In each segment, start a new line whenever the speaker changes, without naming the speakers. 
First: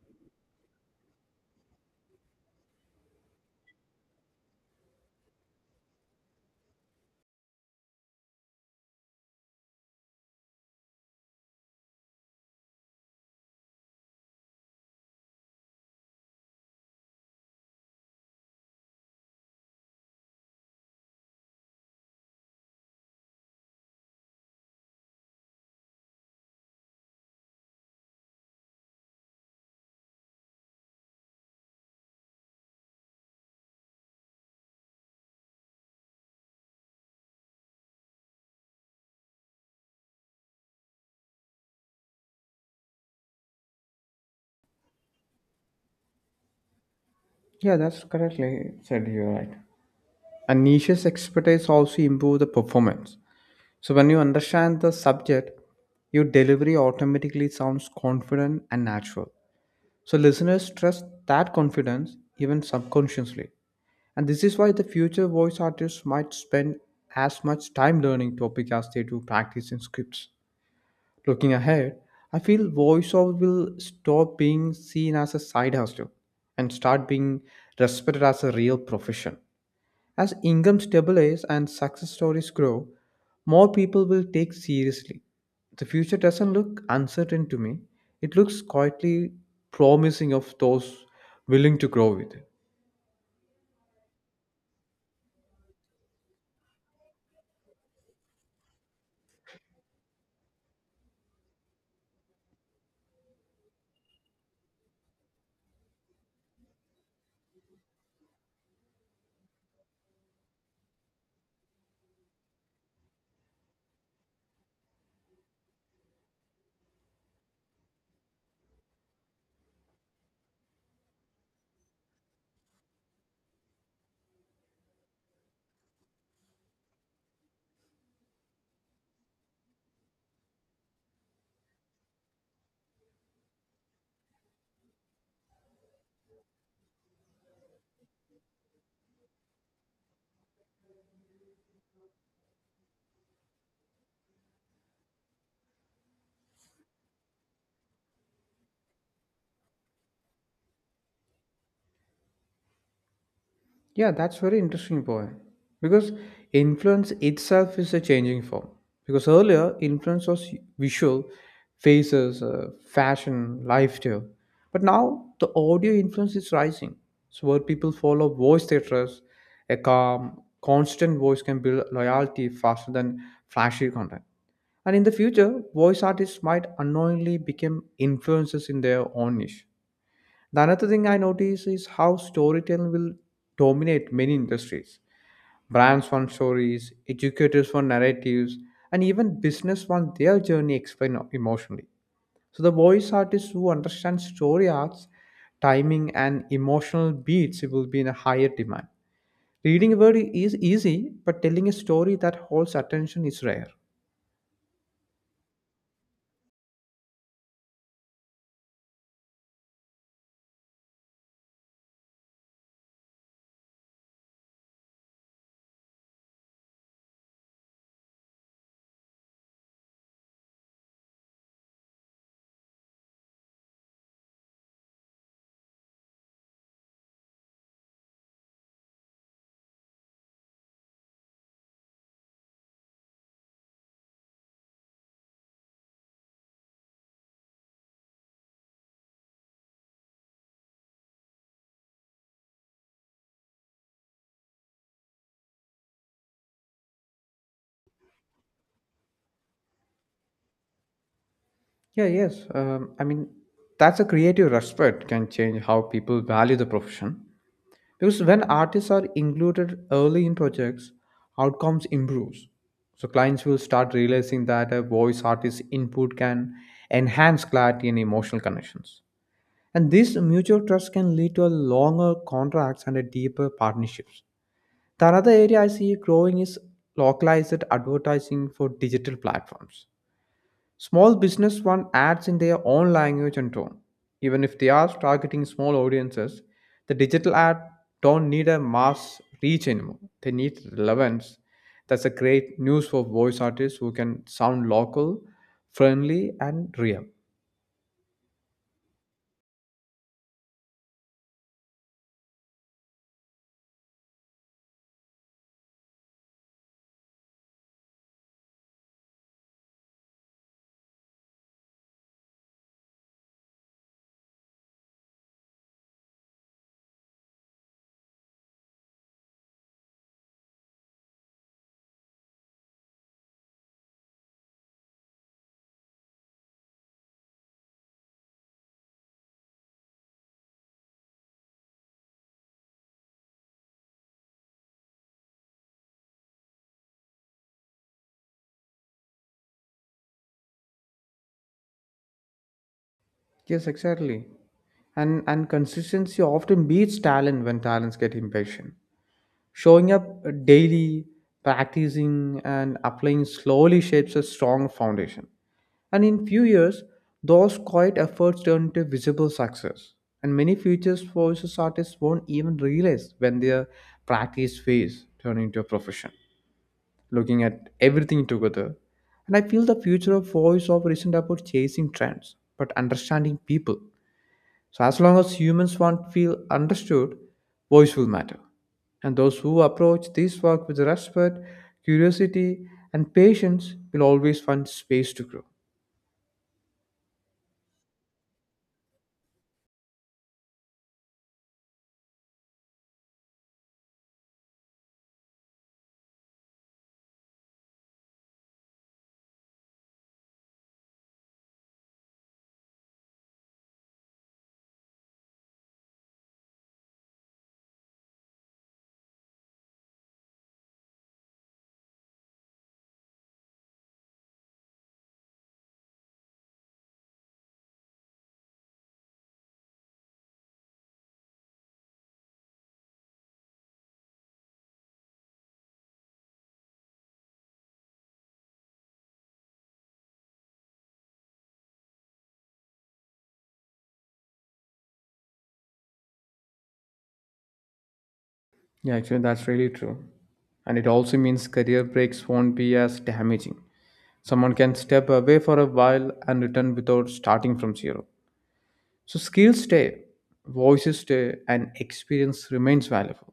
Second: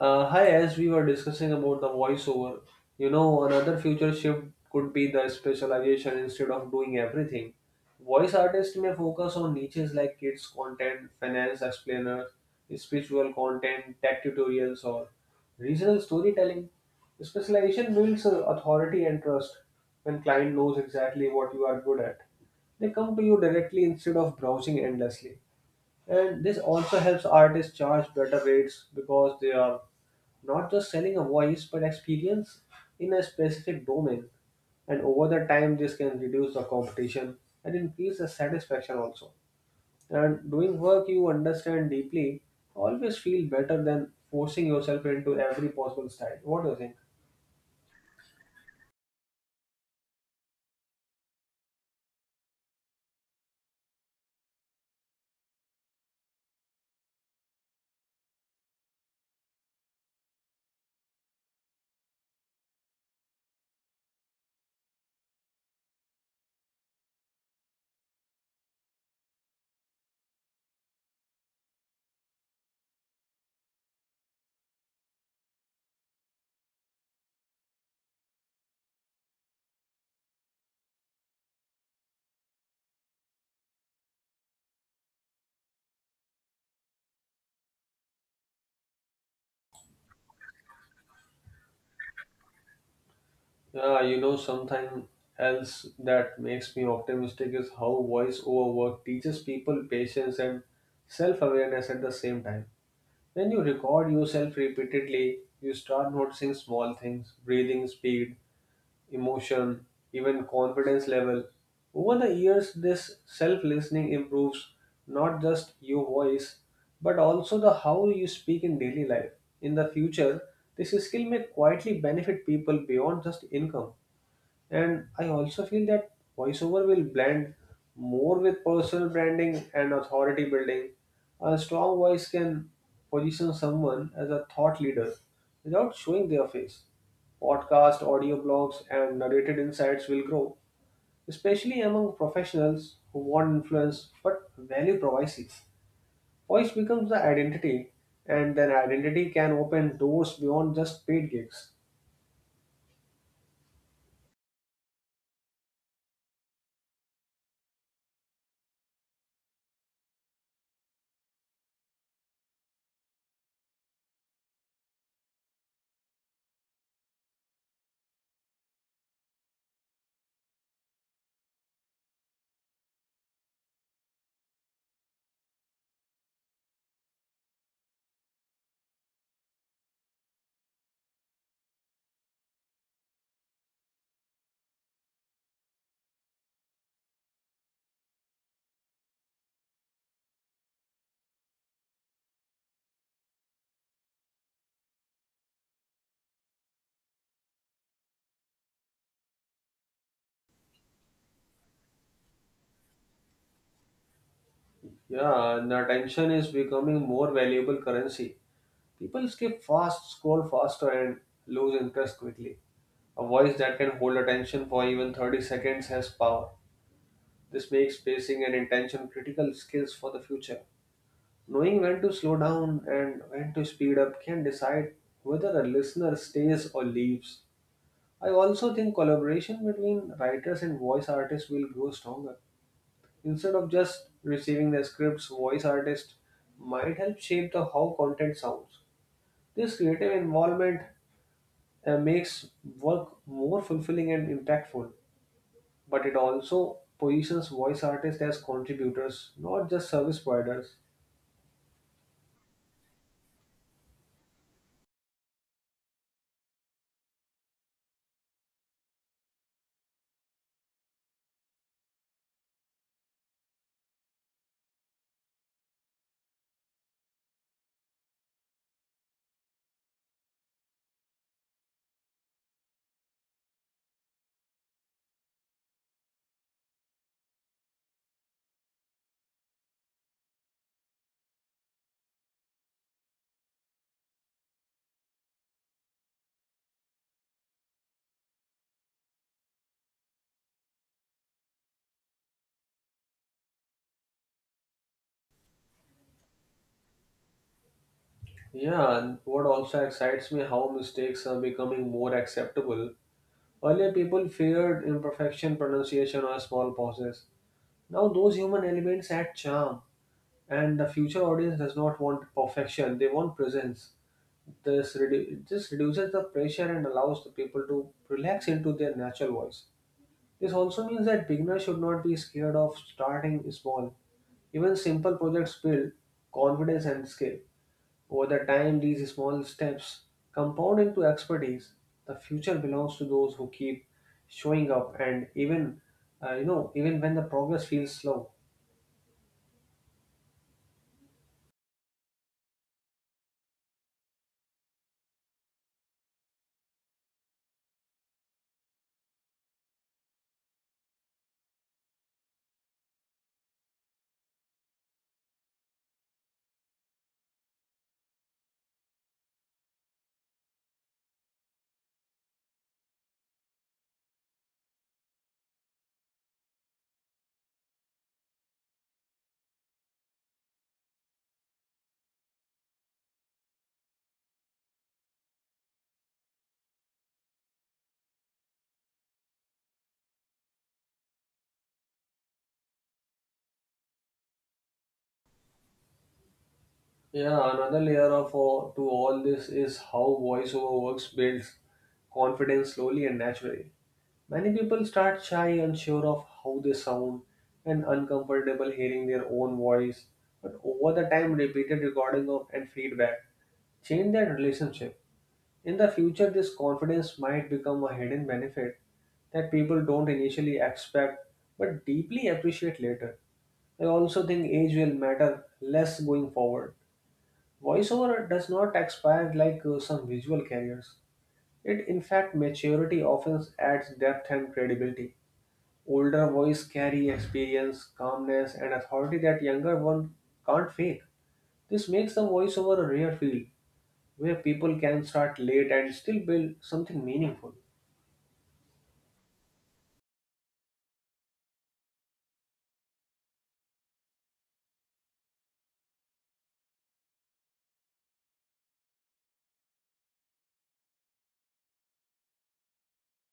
Hi, as we were discussing about the voiceover, you know, another future shift could be the specialization instead of doing everything. Voice artists may focus on niches like kids content, finance explainers, spiritual content, tech tutorials, or regional storytelling. Specialization builds authority and trust when client knows exactly what you are good at. They come to you directly instead of browsing endlessly. And this also helps artists charge better rates because they are not just selling a voice but experience in a specific domain, and over the time this can reduce the competition and increase the satisfaction also, and doing work you understand deeply always feel better than forcing yourself into every possible style. What do you think?
Yeah, that's correctly said. You're right. And niche's expertise also improve the performance. So when you understand the subject, your delivery automatically sounds confident and natural. So listeners trust that confidence even subconsciously. And this is why the future voice artists might spend as much time learning topic as they do practicing scripts. Looking ahead, I feel voiceover will stop being seen as a side hustle and start being respected as a real profession. As income stabilizes and success stories grow, more people will take seriously. The future doesn't look uncertain to me. It looks quietly promising of those willing to grow with it.
Yeah, you know something else that makes me optimistic is how voice over work teaches people patience and self-awareness at the same time. When you record yourself repeatedly, you start noticing small things breathing speed, emotion, even confidence level. Over the years, this self listening improves not just your voice but also the how you speak in daily life. In the future, this skill may quietly benefit people beyond just income. And I also feel that voiceover will blend more with personal branding and authority building. A strong voice can position someone as a thought leader without showing their face. Podcast, audio blogs, and narrated insights will grow, especially among professionals who want influence but value privacy. Voice becomes the identity, and then identity can open doors beyond just paid gigs.
Yeah, that's very interesting point. Because influence itself is a changing form. Because earlier, influence was visual, faces, fashion, lifestyle. But now, the audio influence is rising. So, where people follow voice they trust, a calm, constant voice can build loyalty faster than flashy content. And in the future, voice artists might unknowingly become influencers in their own niche. The another thing I notice is how storytelling will dominate many industries. Brands want stories, educators want narratives, and even business want their journey explained emotionally. So the voice artists who understand story arcs, timing, and emotional beats will be in a higher demand. Reading a word is easy, but telling a story that holds attention is rare.
Yeah, and attention is becoming more valuable currency. People skip fast, scroll faster, and lose interest quickly. A voice that can hold attention for even 30 seconds has power. This makes pacing and intention critical skills for the future. Knowing when to slow down and when to speed up can decide whether a listener stays or leaves. I also think collaboration between writers and voice artists will grow stronger. Instead of just receiving the scripts, voice artists might help shape the how content sounds. This creative involvement makes work more fulfilling and impactful, but it also positions voice artists as contributors, not just service providers.
Yeah, yes. I mean, that's a creative respect can change how people value the profession. Because when artists are included early in projects outcomes improves, so clients will start realizing that a voice artist input can enhance clarity and emotional connections. And this mutual trust can lead to a longer contracts and a deeper partnerships. The another area I see growing is localized advertising for digital platforms. Small business one adds in their own language and tone. Even if they are targeting small audiences, the digital ad don't need a mass reach anymore. They need relevance. That's a great news for voice artists who can sound local, friendly, and real.
Yeah, and what also excites me how mistakes are becoming more acceptable. Earlier, people feared imperfection, pronunciation, or small pauses. Now, those human elements add charm, and the future audience does not want perfection; they want presence. This reduces the pressure and allows the people to relax into their natural voice. This also means that beginners should not be scared of starting small. Even simple projects build confidence and skill. Over the time, these small steps compound into expertise. The future belongs to those who keep showing up, and even you know, even when the progress feels slow.
Yes, exactly. And consistency often beats talent when talents get impatient. Showing up daily, practicing, and applying slowly shapes a strong foundation. And in few years, those quiet efforts turned into visible success. And many future voices artists won't even realize when their practice phase turned into a profession, looking at everything together. And I feel the future of voiceover isn't about chasing trends, but understanding people. So as long as humans won't feel understood, voice will matter. And those who approach this work with respect, curiosity, and patience will always find space to grow.
Yeah, another layer of to all this is how voiceover works builds confidence slowly and naturally. Many people start shy, unsure of how they sound, and uncomfortable hearing their own voice. But over the time, repeated recording of and feedback change their relationship. In the future, this confidence might become a hidden benefit that people don't initially expect but deeply appreciate later. I also think age will matter less going forward. Voiceover does not expire like some visual carriers. It, in fact, maturity often adds depth and credibility. Older boys carry experience, calmness, and authority that younger one can't fake. This makes the voiceover a rare field where people can start late and still build something meaningful.
Yeah, actually, that's really true. And it also means career breaks won't be as damaging. Someone can step away for a while and return without starting from zero. So, skills stay, voices stay, and experience remains valuable.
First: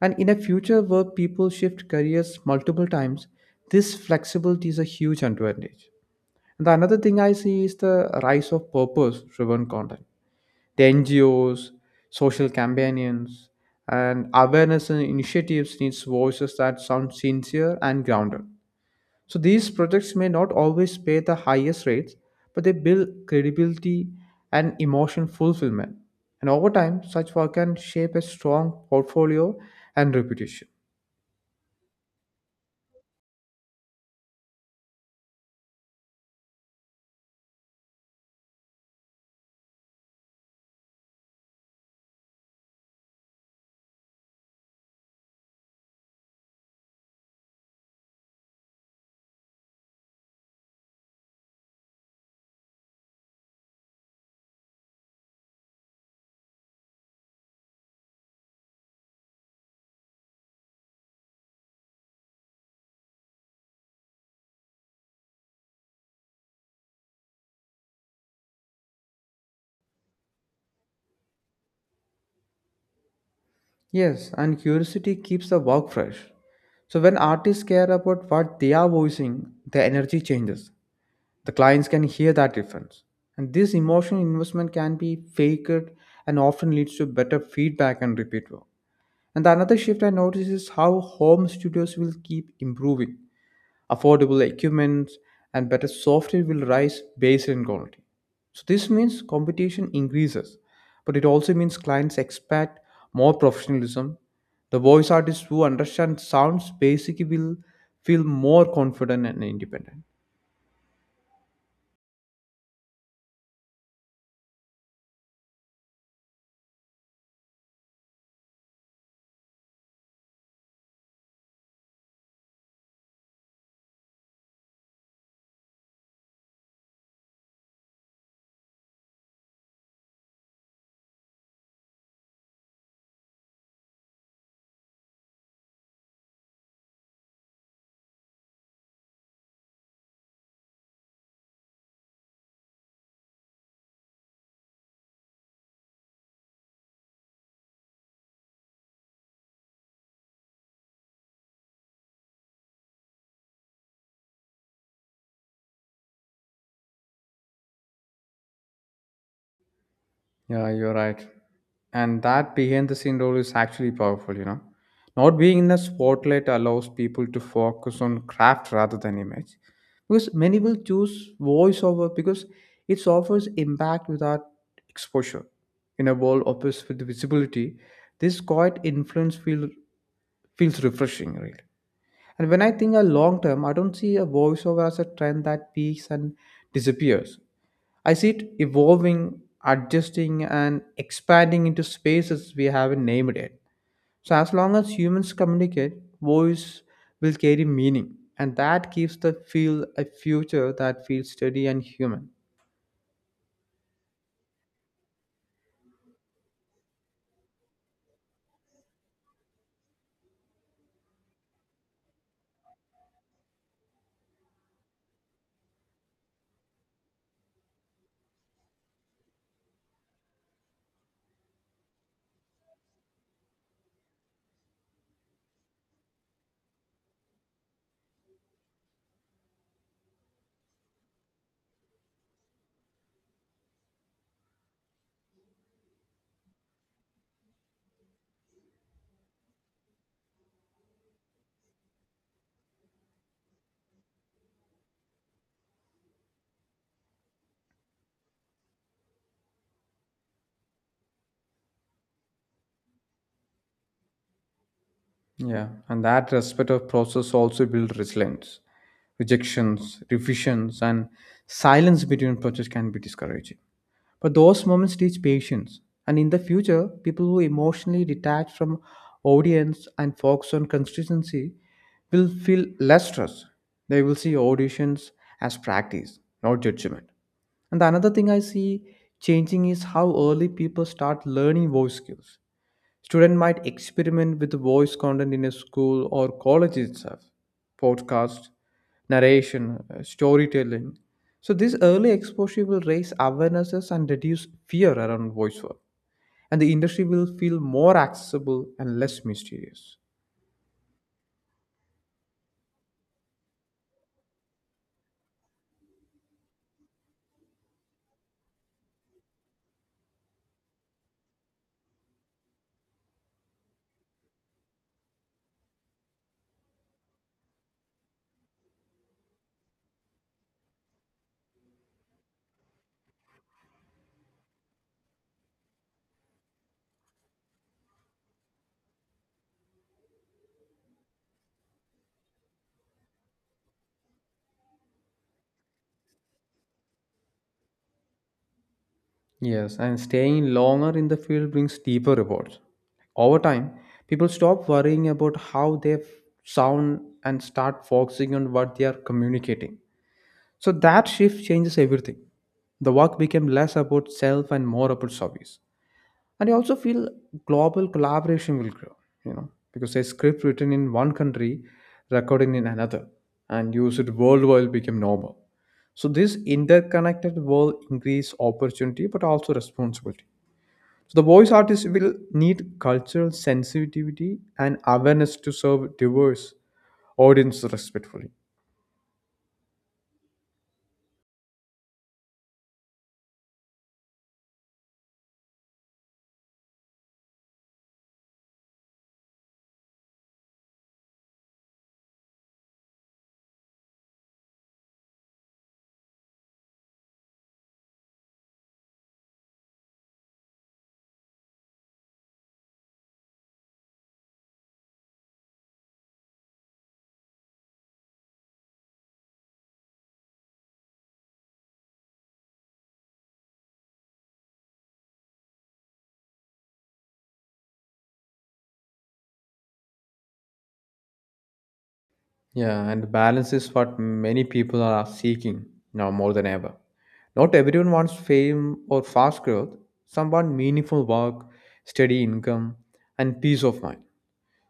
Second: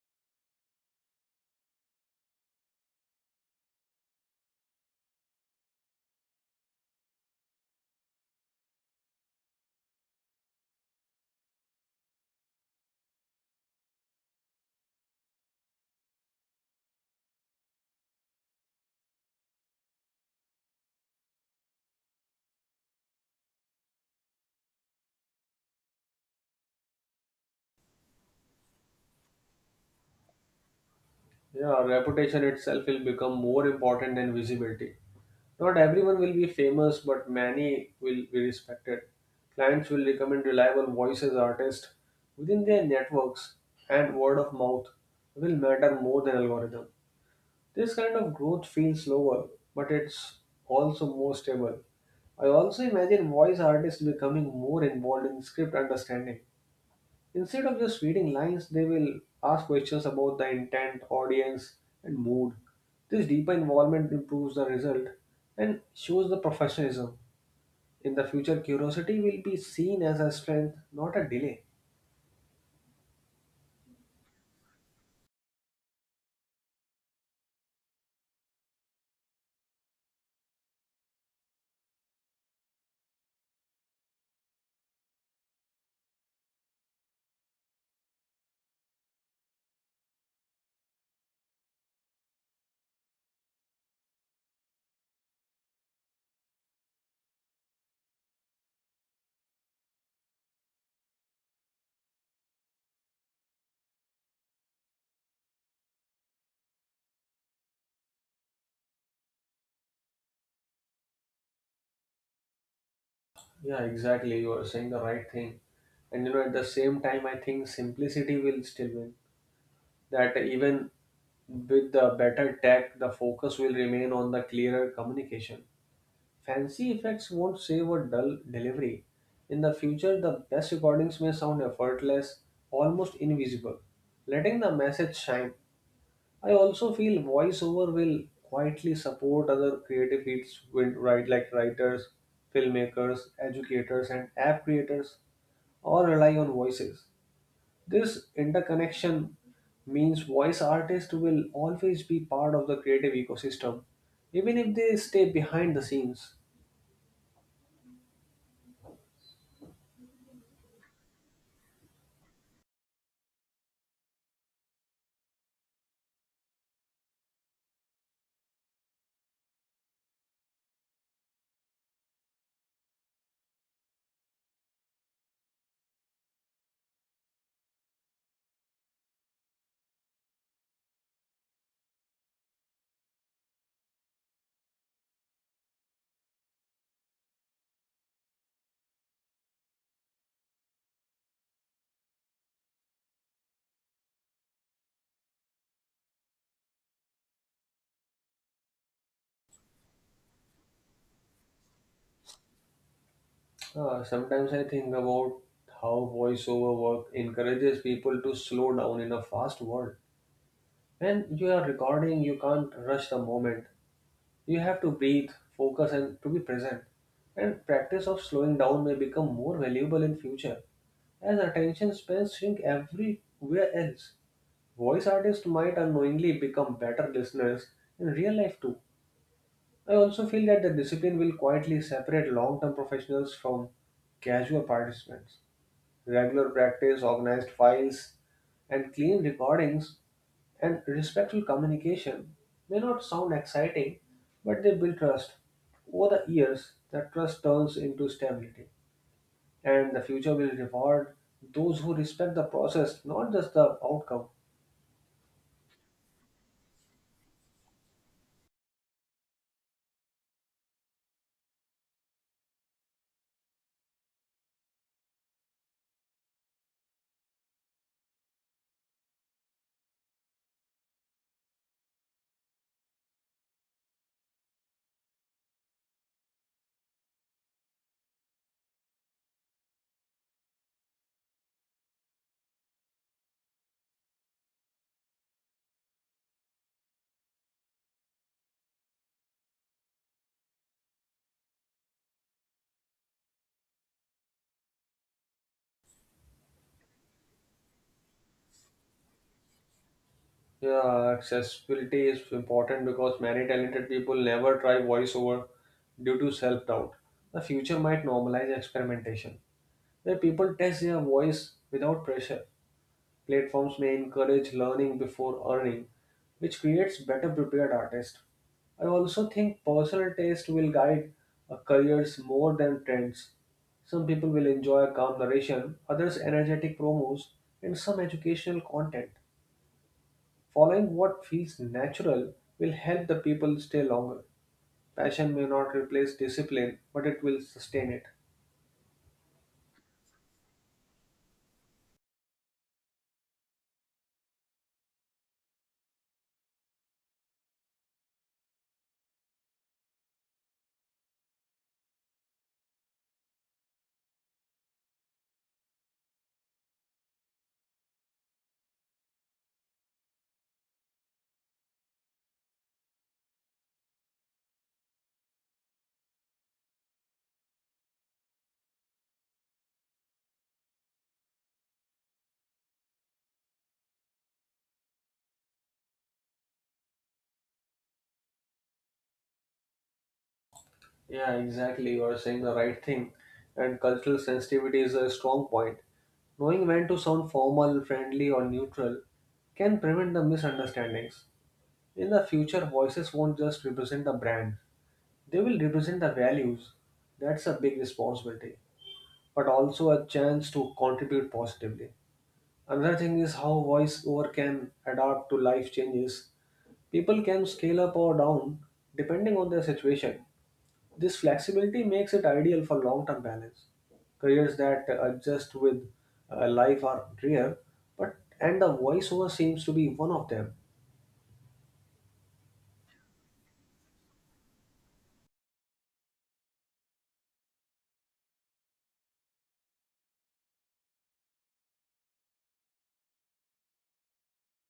And in a future where people shift careers multiple times, this flexibility is a huge advantage. And the another thing I see is the rise of purpose driven content, the NGOs, social campaigns, and awareness and initiatives needs voices that sound sincere and grounded. So these projects may not always pay the highest rates, but they build credibility and emotion fulfillment. And over time, such work can shape a strong portfolio and reputation.
Yeah, reputation itself will become more important than visibility. Not everyone will be famous, but many will be respected. Clients will recommend reliable voices artists within their networks, and word of mouth will matter more than algorithm. This kind of growth feels slower, but it's also more stable. I also imagine voice artists becoming more involved in script understanding. Instead of just reading lines, they will ask questions about the intent, audience, and mood. This deeper involvement improves the result and shows the professionalism. In the future, curiosity will be seen as a strength, not a delay.
Yes, and curiosity keeps the work fresh. So when artists care about what they are voicing, their energy changes. The clients can hear that difference. And this emotional investment can be faked and often leads to better feedback and repeat work. And the another shift I notice is how home studios will keep improving. Affordable equipment and better software will rise based on quality. So this means competition increases, but it also means clients expect more professionalism. The voice artists who understand sounds basically will feel more confident and independent.
Yeah, exactly. You are saying the right thing. And you know, at the same time, I think simplicity will still win. That even with the better tech, the focus will remain on the clearer communication. Fancy effects won't save a dull delivery. In the future, the best recordings may sound effortless, almost invisible, letting the message shine. I also feel voiceover will quietly support other creative fields with right like writers, filmmakers, educators, and app creators all rely on voices. This interconnection means voice artists will always be part of the creative ecosystem, even if they stay behind the scenes.
Yeah, you're right. And that behind the scene role is actually powerful. You know. Not being in the spotlight allows people to focus on craft rather than image. Because many will choose voiceover because it offers impact without exposure. In a world obsessed with visibility, this quiet feels refreshing, really. And when I think a long term, I don't see a voiceover as a trend that peaks and disappears. I see it evolving, adjusting, and expanding into spaces we haven't named yet. So, as long as humans communicate, voice will carry meaning, and that gives the field a future that feels steady and human.
Sometimes I think about how voiceover work encourages people to slow down in a fast world. When you are recording, you can't rush the moment. You have to breathe, focus, and to be present. And practice of slowing down may become more valuable in future as attention spans shrink everywhere else. Voice artists might unknowingly become better listeners in real life too. I also feel that the discipline will quietly separate long term professionals from casual participants. Regular practice, organized files, and clean recordings and respectful communication may not sound exciting, but they build trust. Over the years, that trust turns into stability, and the future will reward those who respect the process, not just the outcome.
Yeah, and that respect of process also builds resilience. Rejections, revisions, and silence between projects can be discouraging. But those moments teach patience. And in the future, people who emotionally detach from audience and focus on consistency will feel less stress. They will see auditions as practice, not judgment. And the another thing I see changing is how early people start learning voice skills. Student might experiment with voice content in a school or college itself, podcast, narration, storytelling. So this early exposure will raise awarenesses and reduce fear around voice work. And the industry will feel more accessible and less mysterious.
Yeah, accessibility is important because many talented people never try voiceover due to self doubt. The future might normalize experimentation, where people test their voice without pressure. Platforms may encourage learning before earning, which creates better prepared artists. I also think personal taste will guide careers more than trends. Some people will enjoy calm narration, others energetic promos, and some educational content. Following what feels natural will help the people stay longer. Passion may not replace discipline, but it will sustain it.
Yes, and staying longer in the field brings deeper rewards. Over time, people stop worrying about how they sound and start focusing on what they are communicating. So that shift changes everything. The work became less about self and more about service. And I also feel global collaboration will grow, you know, because a script written in one country, recorded in another, and used worldwide became normal. So this interconnected world increase opportunity but also responsibility. So the voice artist will need cultural sensitivity and awareness to serve diverse audience respectfully.
Yeah, exactly. You are saying the right thing. And cultural sensitivity is a strong point. Knowing when to sound formal, friendly, or neutral can prevent the misunderstandings. In the future, voices won't just represent the brand, they will represent the values. That's a big responsibility, but also a chance to contribute positively. Another thing is how voiceover can adapt to life changes. People can scale up or down depending on their situation. This flexibility makes it ideal for long term balance. Careers that adjust with life are rare, but and the voiceover seems to be one of them.
Yeah, and balance is what many people are seeking now more than ever. Not everyone wants fame or fast growth. Some want meaningful work, steady income, and peace of mind.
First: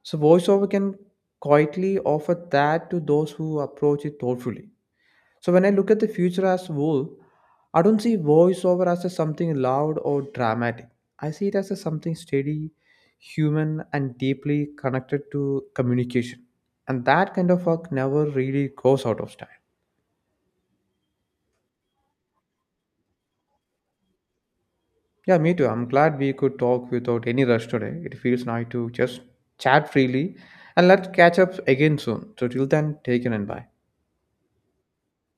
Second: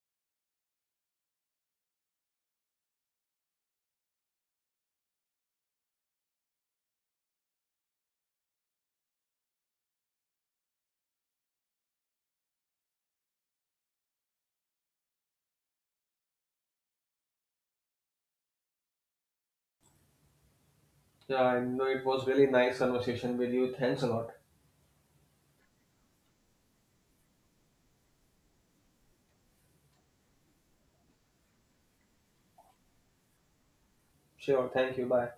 So, voiceover can quietly offer that to those who approach it thoughtfully. So when I look at the future as a whole, I don't see voiceover as a something loud or dramatic. I see it as a something steady, human, and deeply connected to communication. And that kind of work never really goes out of style.
Yeah, I know it was really nice conversation with you. Thanks a lot.
Yeah, me too. I'm glad we could talk without any rush today. It feels nice to just chat freely and let's catch up again soon. So till then, take care and bye.
Sure, thank you. Bye.